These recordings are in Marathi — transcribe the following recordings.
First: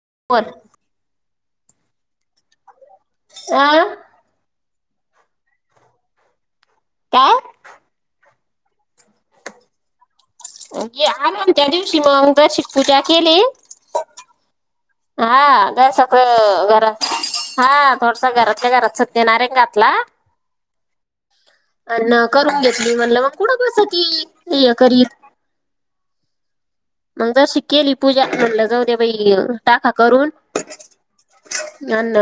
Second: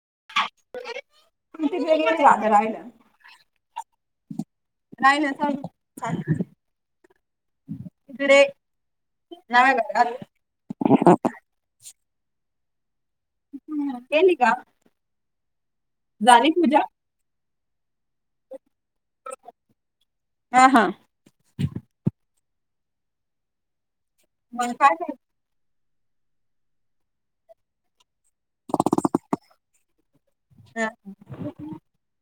[unintelligible] [unintelligible] आ नाही ना काय [unintelligible] [unintelligible] ते आलो न त्या दिवशी मंग जराशिक पूजा हम्म त्यांनी का? हां जरा सखळ झाली पूजा घरांत हां थोडसा घरातल्या घरात सत्यनारायण घातला हा हा अन करून घेतली म्हणलं मग पुढं कसं मणखा मग जशी केली पूजा म्हटलं जाऊ दे बाई टाका करून.. करायचं? अन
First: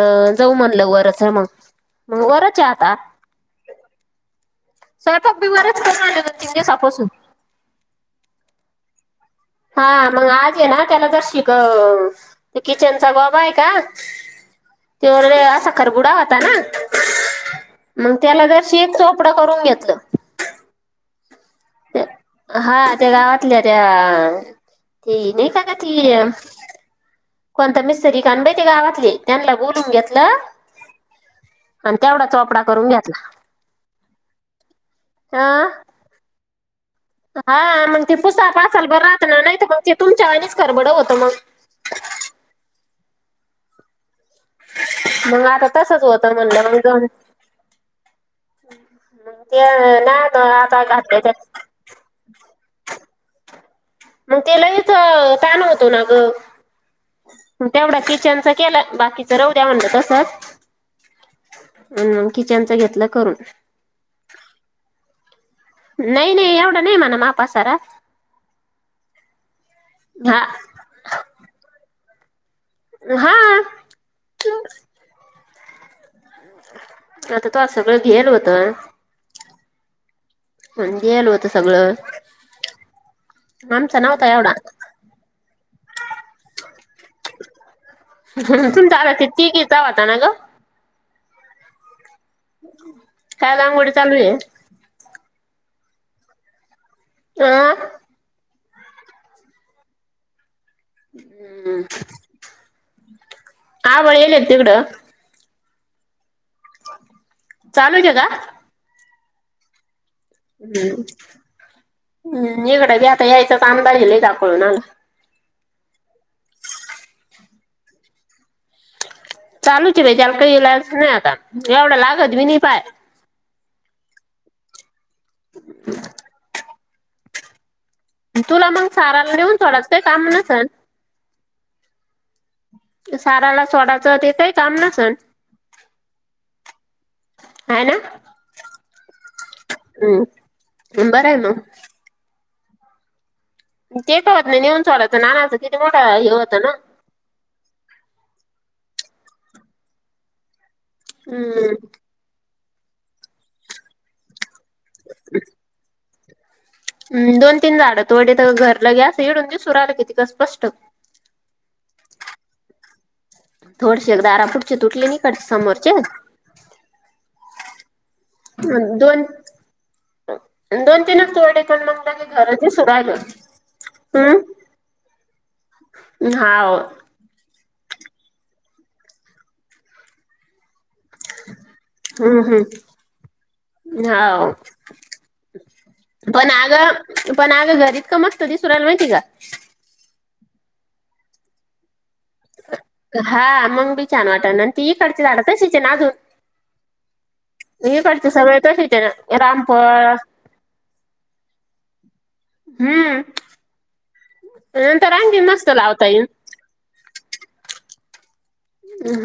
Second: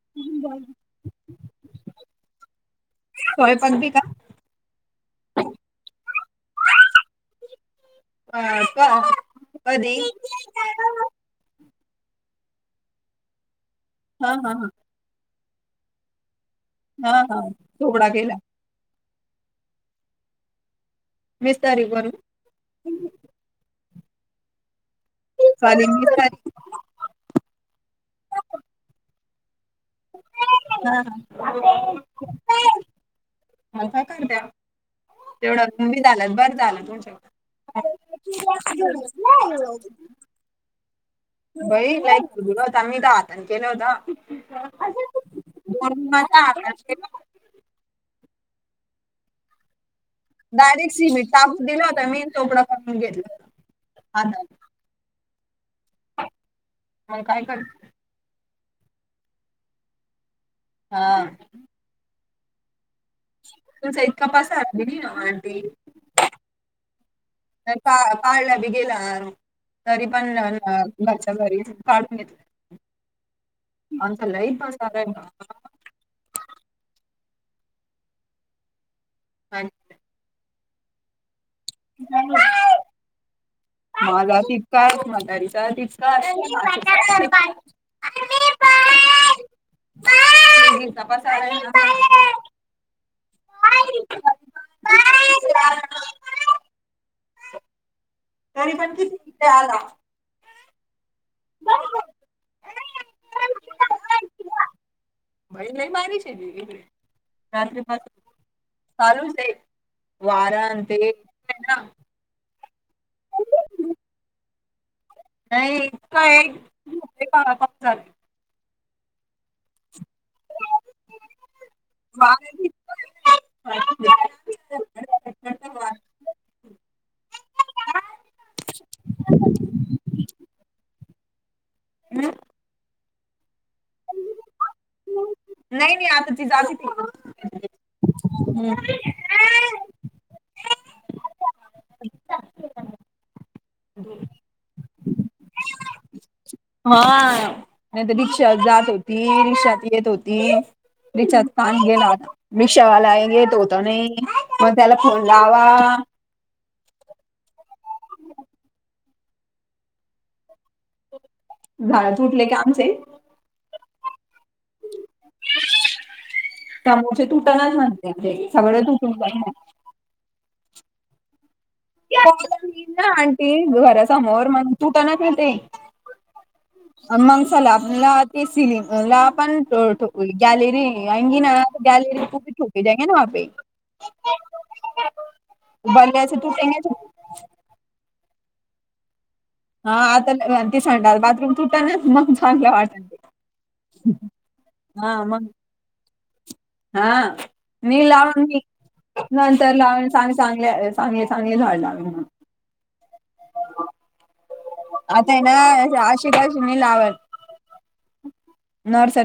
जाऊ म्हणलं वरच मग मग वरच.. आता स्वयपाक बी का? स्वयंपाक बि वरचं करून रायले का तीन दिवसांपासून? हां का? हा मगं आज य ना त्याला जर शिकव अ किचनचा बाबा हय का? हां ह हां. तो असा खरबूडा होता नां, हा हा चोपडा मंग केला त्याला जरशी एक कप पुढ करून घेतलं. मिस्तारी करू हां त्या गावातल्या त्या ते नई का ग चालेल ती मिस्तारी कोणता मिस्तरी कानबई त्या गावातली त्यांला बोलून घेतलं हा हा आणि तेवढा चोपडा करून घेतला. म काय काय करत्या हा तेवढं कमी झालंत बरं झालं हा मगं ते पुसापासला बरं राहत ना नाही मग ते तुमच्या वानीच खरबड होत बाई [unintelligible] केलं होता. मग आता तसंच म्हणून होत माझ्या म्हणलं मगं हातात ते नाही तर आता डायरेक्ट घातलं सिमीट त्या टाकूून दिलं होतं मी न चोपडं करून घेतलं. मग ते लयच तो ना ग मग काय कर तेवढा किचनचा केला बाकीच रह द्या म्हणलं तसच... हा... किचनचं घेतलं.. करून तुचा इतकापास आ.. नाही नाही एवढं.. पा पाला भी गेलं आर... तरी पण हा घरच्या घरीच... काढून घेत हा आता लई मसालाय आता तो सगळं घेल होतं... हा... म्हणजे आल होतं सगळं... आमचा नव्हता माझा एवढा तितका आहे मदारीचा तितका आहे.. जाला ति कि जावता ना ग.. चा... काय रांगोळी चालू आहे.. हा..... तरी पण किती इथे आला... हम्म.. ह वळीला येत इकडं... भई नाहीय मारीचे दि... चालूत का... चालू... हम्म हम्म निकड ब आता यायचा त अंदाजल काकळून आला.. नाही इ एक पा झाले.. चालूच भ चल कय ला नाही आता एवढा लागच मी नाही पाय.. तथदध... तुला मग साराला नेऊन थोडात का काम नसल.. हम.. साराला स्वडाच येतय काम न सण... हम... हम् बर आहे मग... तेट होत नाही नेऊन सोडाचं नानाच किती मोठा हेत हा नाही तर रिक्षा जात होती रिक्षात येत होती रिक्षास्थान हम्म गेला रिक्षावाला आहे गे तो होत नाही... मग त्याला फोन लावा... हम दोन तीन झाडं तोड तर घरलं गे असं इडून दिवस राहिलं कि तिकं स्पष्ट.. झाड तुटले का आमचे... थोडशी एक दरापुढचे तुटली तीकडते समोरचे त्यामुळेचे तुटणच म्हणते ते सगळे तुटून दोन प.. दोन तीनच तोडले. ना आंटी घरासमोर हम्म मण तुट ना ना ते.. हाव मग चला आपला ते सिली ला पण गॅलेरी... आंगी ना गॅलेरी हम्म तप ठोके हम्म जाये ना पे.. हाव बनण्याच. पण आगं पण आगं घरीत का मस्त दिसरायला माहिती का? हा आता ते संडा बाथरूम तुटा ना मग... चांगलं वाटन ते हा मग बी छान वाटत आणि ती हा इकडची मग झाडत शिचे ना अजून... हा... मी इकडचे लावून मी सगळे तशीच आहे ना नंतर लावग रामफळ चांगले चांगले चांगले झाड लावे म्हण हम्म नंतर आता आहे आणखी मस्त ना लावता येई अशी कशी नाही लावत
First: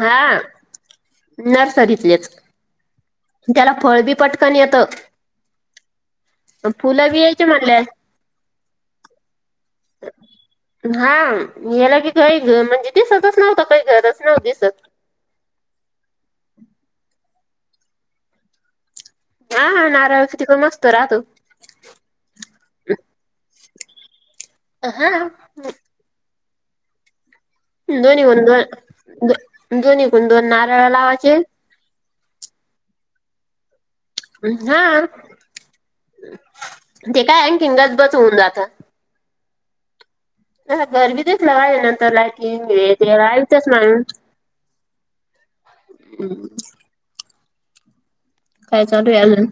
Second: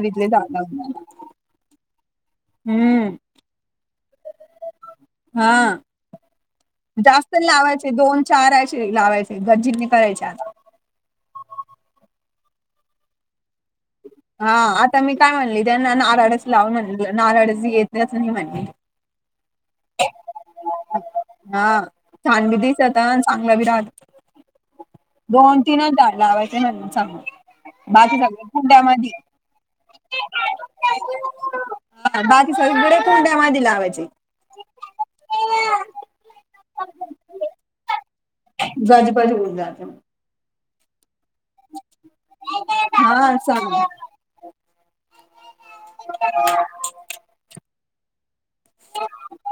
हा झाड लावून नर्सरी हम्म त्याला फळ बी पटकन येत हा जास्त म्हणल्या लावायचे दोन चार अशे लावाचे गंजिर कयचे आता हा याला की काय म्हणजे ते सतच नव्हता काही गरज नव्ह हा दिसत आता मी काय म्हणली त्यांना नारळच लावून म्हण नारळ येतच नाही म्हणणे हा हा नारळच हा छान बी दिसता आणि चांगला बी राहत हा दोन तीनच जाड लावायच न सांगू बाकी दोन्ही गुण दोन लागड्यामध्ये दो दोन्ही गुण दोन नारळ लावायचे बाकी सगळी पुुडे्या कोणत्या माधी लावायचे हा ते काय अ तिंग बाजेबाजे बोल जाात हा चालेल. [unintelligible] [unintelligible] काय चालूय अजून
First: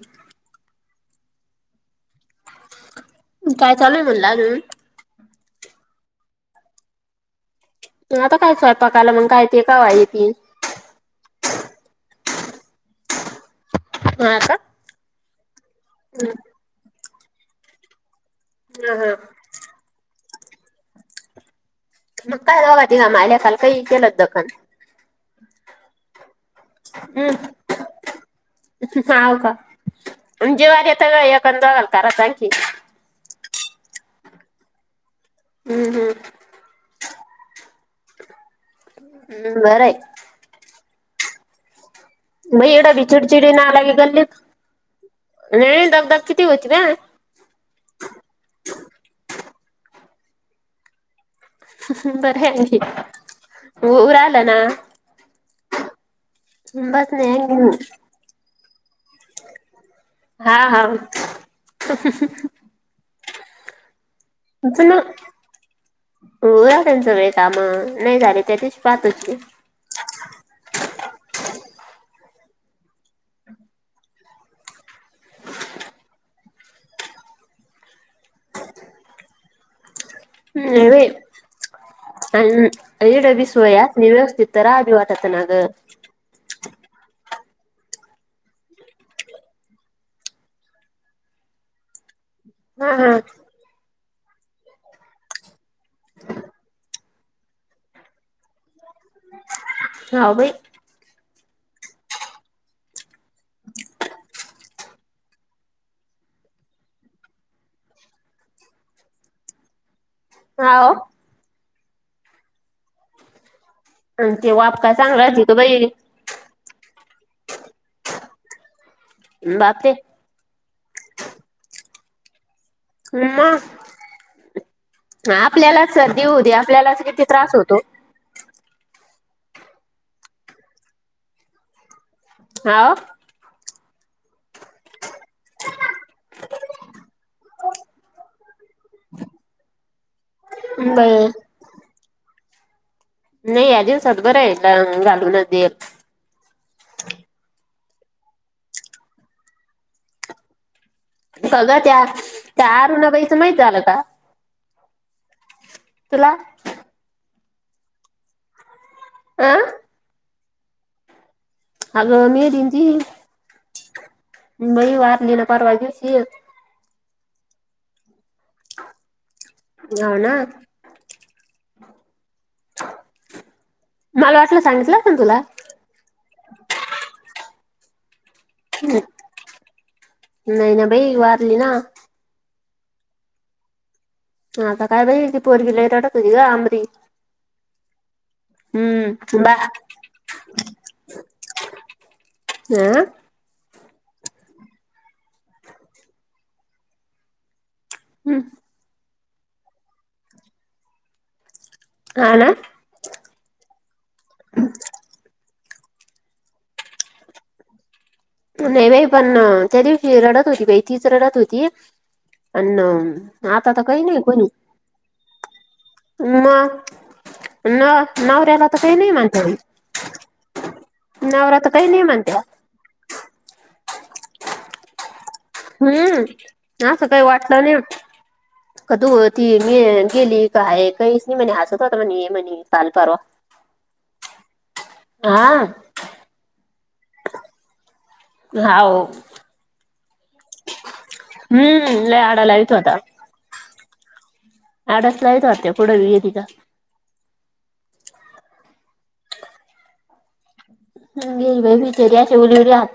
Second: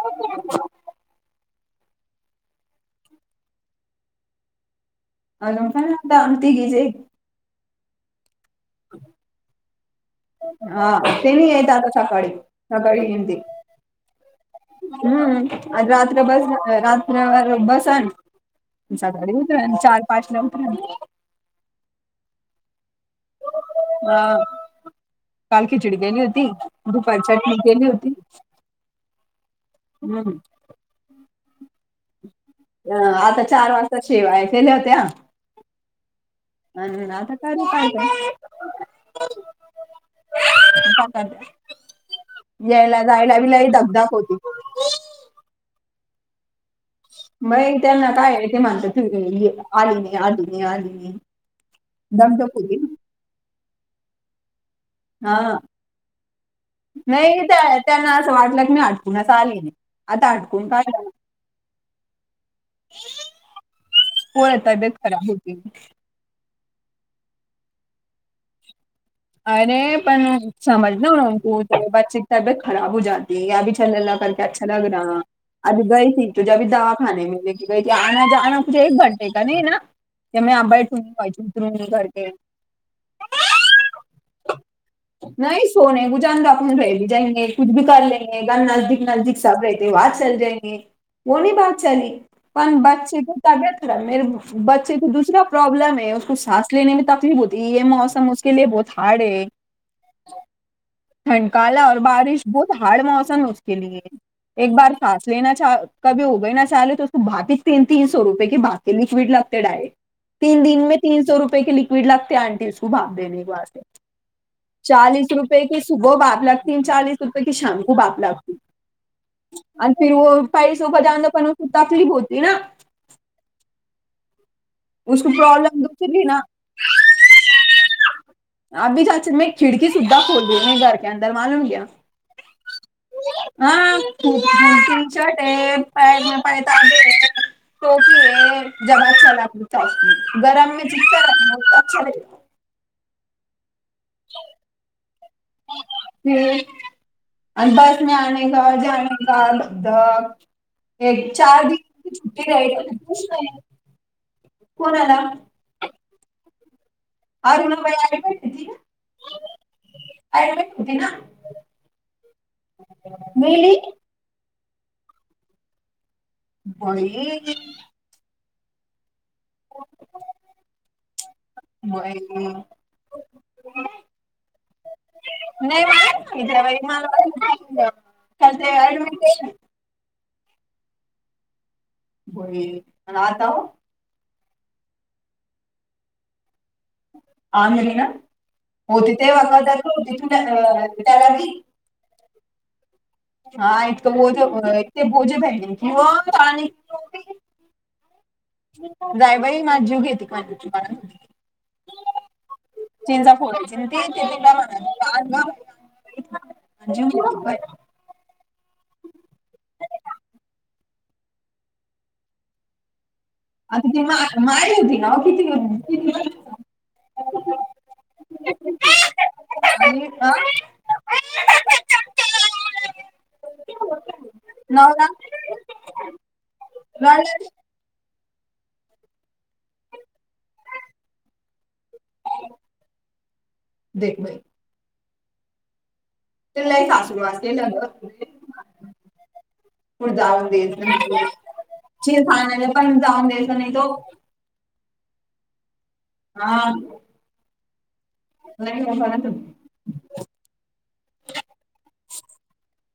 काय चालू आय मनल [unintelligible] [unintelligible] आता कायसंयपाकायला मग काय ते कावा येतील हा ते नाही येत आता [unintelligible] [unintelligible] हम्म आज रात्र [unintelligible] बस आण ह हा [unintelligible] मग काय बघ तघ माल्या कााल काही केलंत दखन हा काल खिचडी गेली होती दुपार चटणी हम्म गेली होती हम्म [unintelligible] अ आता चार वाजता शेवाया केेल्या होत्या हम्म हम् ह आता नाई ना काय काय [inaudible] [unintelligible] मई एडा [unintelligible] यायला भी जायला बी चिडचिडी ना लई लागे दगधग गल्ली होती [inaudible] दबदक किती होती ना मग त्यांना काय आहे ते, म्हणत तू आली नाही. आली नाही. आली नाही. बर दगधग होती आहे..... वर आला ना? ना हा..... नाही त्यांना असं वाटलं. कुणाचा आले? नाही आता हा अटकून हा आलं. त्याच ना? होती हो त्यांच सगळे काम नाही झाले त्या पाहत होती अरे पण.. समज वो बच्चे की तबीयत खराब हो जाती है, या अभि चलके [unintelligible] ला करक अच्छा लग रहा अभी गय थी तुझे अी दवाखाने मे लेके की, ग ती आना जाना तुझे एक घंटे का नाही ना? ते मी आंबा नाही टुणी बाई पाहायचे तरु करते. आणि इडं बी सोय असली व्यवस्थित तर राहावी वाटत ना ग नाही सोने को जाणता रहिगी ब जायंगे कुछ भी करले. नजदीक नजदीक सब रहते है वाज चल जागेचे वो नाही बात चली. पण हा हा बच्चे कि तबीयत मे बच्चे को दुसरा प्रॉब्लेम है. उसको सॉंस लेने में तकलीफ होती है. ये मौसम उसके लिए बहोत हार्ड है हाव बाई थंड का आलाव और बारिश बहुत हार्ड मौसम उसके लिए एक बार हाव [unintelligible] [unintelligible] अ ते वाप का चांगला चालीस असतो का बाई [unintelligible] बापरे [unintelligible] मम्मा उसको ह प्रॉब्लम आपल्यालाच होती सर्दी थी होऊ ना दे [unintelligible] हा [unintelligible] बाई [unintelligible] नाही या दिवसात बरं आहे है [unintelligible] [unintelligible] सगळं त्या त्या अरुणाबाईचं माहित झालं का कोणाला तुला. अरुणाबाई [unintelligible] आह आयुर्वेद होते ना. अगं मेली न ती मेली बाई हो ना [inaudible] मला वाटलं सांगितलं पण [inaudible] तुला [unintelligible] हं ऍडमिट नाही ना बाई वारली ना. होय आणि आता? हा का काय बई ती पोरगी लय रडत होती ग [unintelligible] होती ते हम्म बा हा [unintelligible] हा हा एक [unintelligible] हं जाय बाई माझ जीव घेते? क मा [inaudible] हा ना. ते ते काय म्हणा जीव घेती का बाई. नाही बाई पण त्या दिवशी रडत होती बाई तीच रडत होती अण आता ती मा माहेरी होती ना किती होती मग [unintelligible] न नवऱ्याला तर काही नाही म्हणत अ नवरात काही नाही म्हणत [unintelligible] नवरा हम्म असं काही लढला वाटलं नाही कधू ती मी गेली काय काहीच नाही म्हणे हसत होत म्हणे काल पारवा देत नाही हा ते लय सासुरवास केला ग [inaudible] कुठे जाऊन द्यायच हम्म लय आडा लावित [unintelligible] जाऊन द्यायच नाही तो आडसला जात्या कुट गेली तिथ नाही नाही परंतु [unintelligible]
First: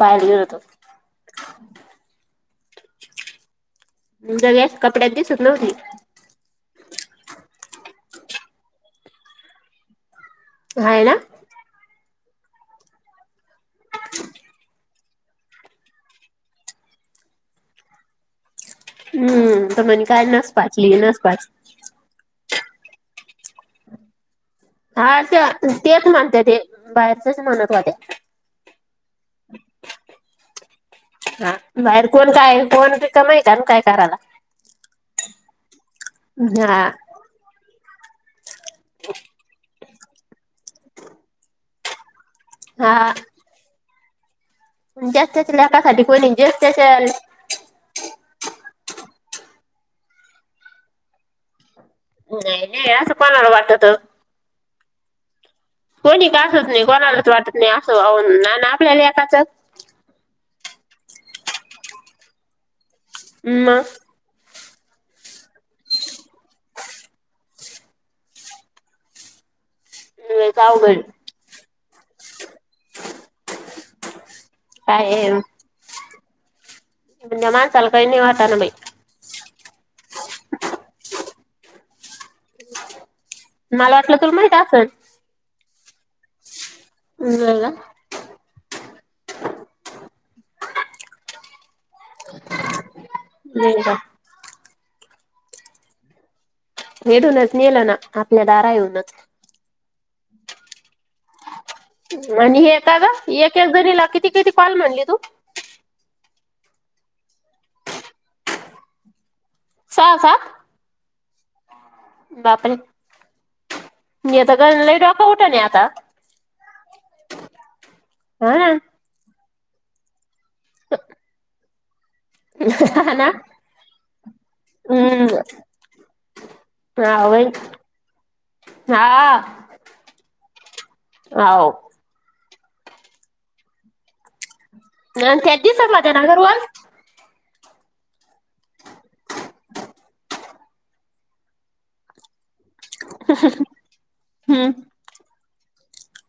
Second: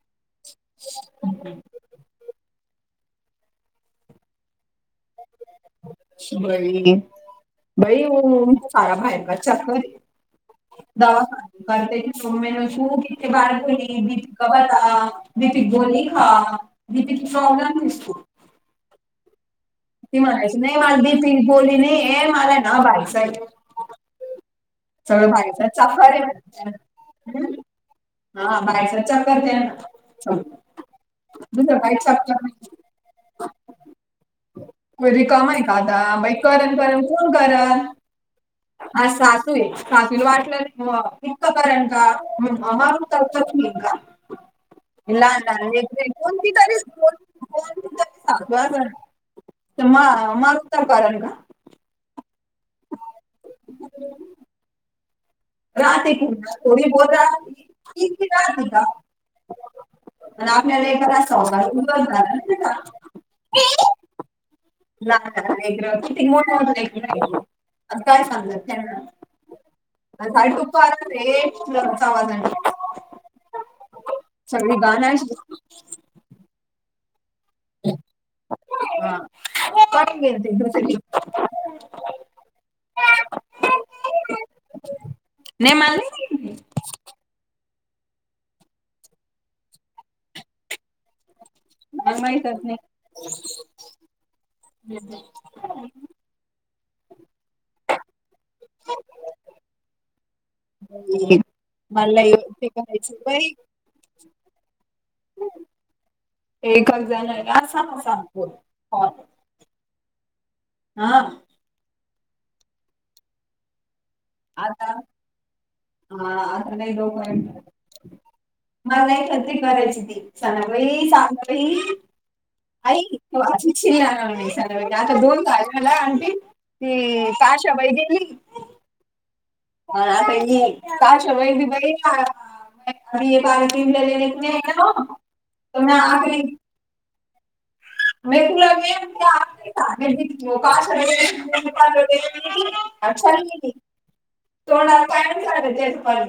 पाहिल होतो. जग कपड्यात दिसत नव्हती. [unintelligible] हाय ना [unintelligible] [unintelligible] हम्म. तर म्हणे ती काय नस म्हणायची नाही पाटली मला नस पाट दीपि बोली नाही हे मला ना भाई साहेब. [unintelligible] हा त्या बाहेर स तेच म्हणते ते बाहेरचच म्हणत होते चक करते ना. हा दुसरं काही बाहेर कोण चक्कर काय नाही. कोणिक माहित आहे काय करायला. रिकामा आहे का आता बाई करण हा करण कोण. हा सासू आहे सासूला वाटलं म इक्कं कारण का. हा [unintelligible] ज्याच लाहन त्याच्या ना लेकासाठी एक कोणी कोणती ज्याच तरी. त्याच्या म मगत्त कारण का. नाही नाही असं कोणाला वाटते. [unintelligible] आणि कोणालाच वाटत नाही असं वाहून ना आपल्या लेकाच आपल्याला एखदा सवसार उबर झाला का. मग. ला किती मोठ्या होून. लयच अवघड [unintelligible] सगळी काय गणयच. त्या माणसाला काय वाटतं ना. [unintelligible] मला वाटलं तु माहित असले नाहीे मल [unintelligible] मला माहित नाही नाही का ह नेडूनच नेलं ना आपल्या दारा येऊनच ह आणि हेखदा एक जणीला किती किती कॉल म्हनली तू एक जण स सहा कॉल हा बापर! आता हा आता नाही डोकमेंट. हा ना मला नाही खत्री करायची ती सणाही चांगही. आई हा ना आता हम्म बोलत आ मला आंटी. हम्म काशा वै गेली. हा ता काश वईी हो बई पाणी पिनलेले नाही. न तेज दिवस माझ्याना कररवा. ह म तुलागे टगेट का अच्छ हम्म थोडा कायम झाचाले तेेत प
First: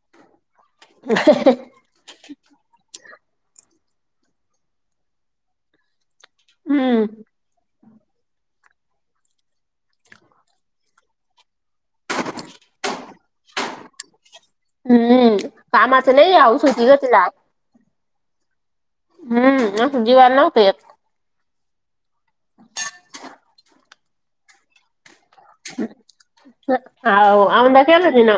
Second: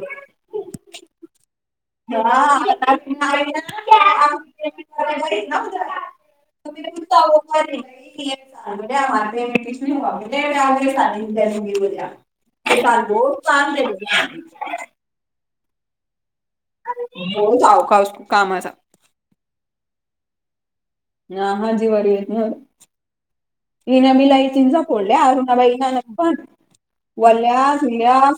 हा आता नाही ना हम्म तुम्ही कठता स ब चगते हम्म कामा अस नाही आ सुधी घच ला अवकाश कामाचा हम्म जीवान नव्हत ना हाजीवरारी येत ना हन मला ह चिंचापड बाई पण हो औंदा केला वल्या्या तिनं